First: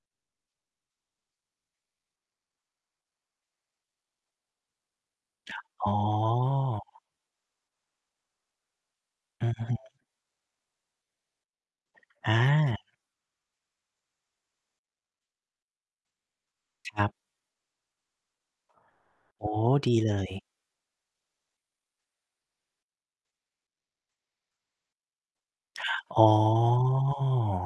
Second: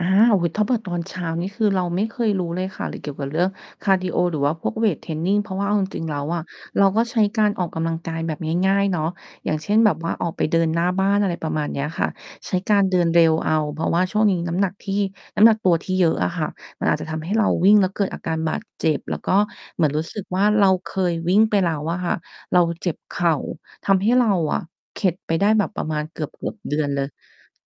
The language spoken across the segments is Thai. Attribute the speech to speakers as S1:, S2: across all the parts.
S1: อา โอ้โฮ ถ้าเผื่อตอนเช้านี่คือเราไม่เคยรู้เลยค่ะ หรือเกี่ยวกับเรื่องคาร์ดีโอ หรือว่าพวกเวตเทรนนิง เพราะว่าเอาจ
S2: อ๋
S1: ริง ๆ แล้วอะ เร
S2: อ
S1: าก็ใช้การออกกำลังกายแบบง่าย ๆ เนาะ
S2: อ
S1: อ
S2: ื
S1: ย่า
S2: อ
S1: ง
S2: ฮ
S1: เช่น
S2: ึ
S1: แบบว่าออกไปเดินหน้าบ้าน อะไรประมาณเนี้ยค่ะ
S2: อ
S1: ใช้การ
S2: า
S1: เดินเร็วเอา เพราะว่าช่วงนี้น้ำหนักที่ น้ำหนักตัวที่เยอะอะค่ะ มันอา
S2: ค
S1: จจ
S2: ร
S1: ะ
S2: ั
S1: ท
S2: บ
S1: ำให้เราวิ่ง แล้วเกิดอาการบาดเจ็บ แล้วก็
S2: โอ้
S1: เหมือ
S2: ด
S1: น
S2: ี
S1: รู้
S2: เล
S1: สึกว
S2: ย
S1: ่า เราเคยวิ่งไปแล้วอะค่ะ เราเจ็บเข่า ทำให้เราอะเข็ดไปได้แบบประมาณเ
S2: อ
S1: กื
S2: ๋อ
S1: อบ ๆ เดือนเลย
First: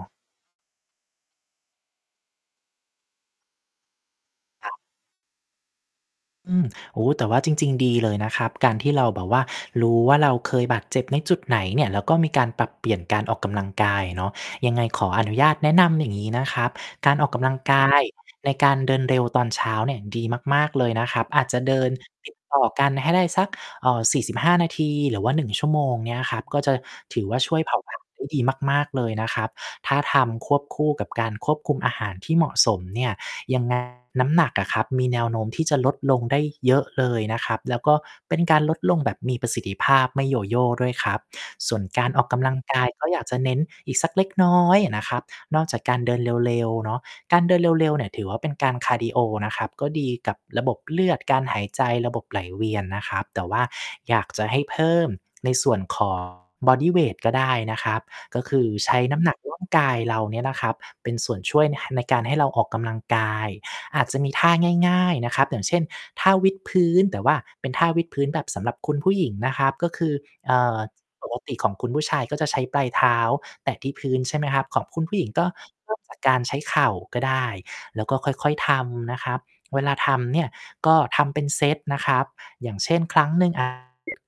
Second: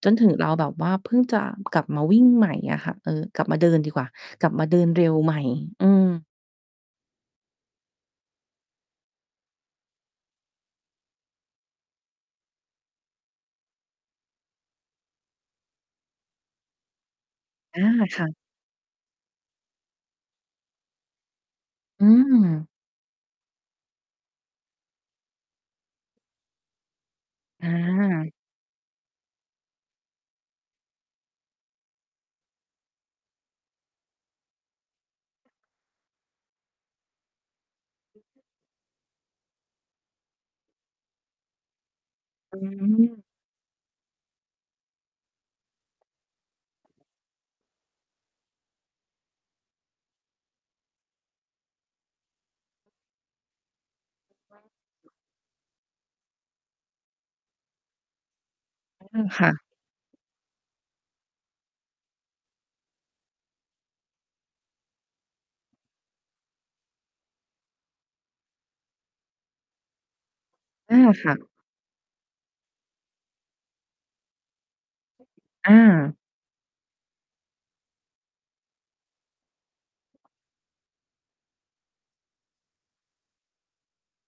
S1: จนถึงเราแบบว่า เพิ่งจะกลับมาวิ่งใหม่อะค่ะ เออ กลับมาเดินดีกว่า กลับมา
S2: คร
S1: เ
S2: ั
S1: ดิ
S2: บ
S1: นเร็วใหม่ อือ
S2: อืม โอ้ แต่ว่าจริง ๆ ดีเลยนะครับ การที่เราแบบว่า รู้ว่าเราเคยบาดเจ็บในจุดไหนเนี่ย แล้วก็มีการปรับเปลี่ยนการออกกำลังกายอะเนาะ ยังไงขออนุญาตแนะนำอย่างนี้นะครับ การออกกำลังก
S1: อา
S2: าย
S1: ค่ะ
S2: ในการเดินเร็วตอนเช้าเนี่ยดีมาก ๆ เลยนะครับ อาจจะเดิน
S1: อื
S2: ติด ต่อ
S1: ม
S2: กันให้ได้สัก เอ่อ 45 นาที หรือว่า 1 ชั่วโมง เนี้ยครับ ก็จะถือว่าช่วย
S1: อ
S2: เผาผลาญ ได้
S1: า
S2: ดีมาก ๆ เลยนะครับ ถ้าทำควบคู่กับการควบคุมอาหารที่เหมาะสมเนี่ย ยัง ไง น้ำหนักอะครับมีแนวโน้มที่จะลดลงได้เยอะเลยนะครับ แล้วก็เป็นการลดลงแบบมีประสิทธิภาพ ไม่โยโย่ด้วยครับ ส่วนการออกกำล
S1: อ
S2: ั
S1: ื
S2: งกาย ก็
S1: ม
S2: อยากจะเน้นอีกสักเล็กน้อยอะนะครับ นอกจากการเดินเร็ว ๆ เนาะ การเดินเร็ว ๆ เนี่ยถือว่า เป็นการคาร์ดีโอนะครับ ก็ดีกับระบบเลือด การหายใจ ระบบไหลเวียนนะครับ แต่ว่าอยากจะให้เพิ่มในส่วน ของ บอดี้เวตก็ได้นะครับ ก็คือใช้
S1: เอ
S2: น้ำ
S1: อ
S2: หนัก
S1: ค่
S2: ร
S1: ะ
S2: ่าง กายเราเนี่ยนะครับ เป็นส่วนช่วย น ห ในการให้เราออกกำลังกาย อาจจะมีท่าง่าย ๆ นะครับ อย่างเช่น ท่าวิดพื้น แต่ว่าเป็นท่าวิดพื้นแบบสำหรับคุณผู้หญิงนะครับ ก็คือ เอ่อ
S1: อา ค
S2: ป
S1: ่
S2: ก
S1: ะ
S2: ติของคุณผู้ชายก็จะใช้ปลายเท้าแตะที่พื้น ใช่ไหมครับ ของคุณผู้หญิงก็
S1: อ
S2: เริ่มจา
S1: า
S2: ก การใช้เข่าก็ได้ แล้วก็ค่อย ๆ ทำนะครับ เวลาทำเนี่ย ก็ทำเป็นเซตนะครับ อย่างเช่น 1 ครั้ง อา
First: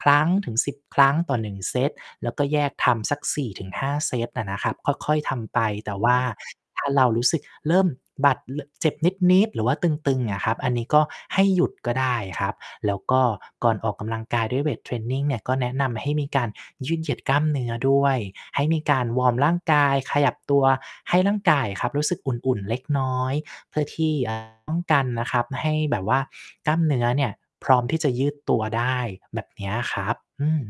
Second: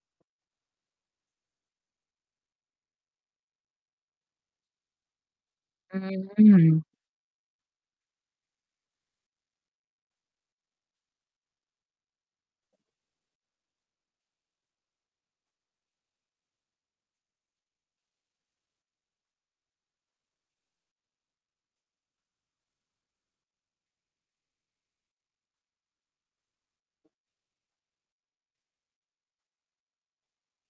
S2: 1-10 ครั้งต่อ 1 เซต แล้วก็แยกทำสัก 4-5 เซตอะนะครับ ค่อย ๆ ทำไป แต
S1: อ
S2: ่
S1: ื
S2: ว่า
S1: ม
S2: ถ้าเรารู้สึกเริ่มบาด ล เจ็บนิด ๆ หรือว่าตึง ๆ เนี่ยครับ อันนี้ก็ให้หยุดก็ได้ครับ แล้วก็ก่อนออกกำลังกายด้วยเวตเทรนนิงเนี่ย ก็แนะนำให้มีการยืดเหยียดกล้ามเนื้อด้วย ให้มีการวอร์มร่างกายขยับตัว ให้ร่างกายอะครับ รู้สึกอุ่น ๆ เล็กน้อย เพื่อที่ เอ่อ ป้องกันนะครับให้แบบว่ากล้ามเนื้อเนี่ย พร้อมที่จะยืดตัวได้ แบบเนี้ยครับ อืม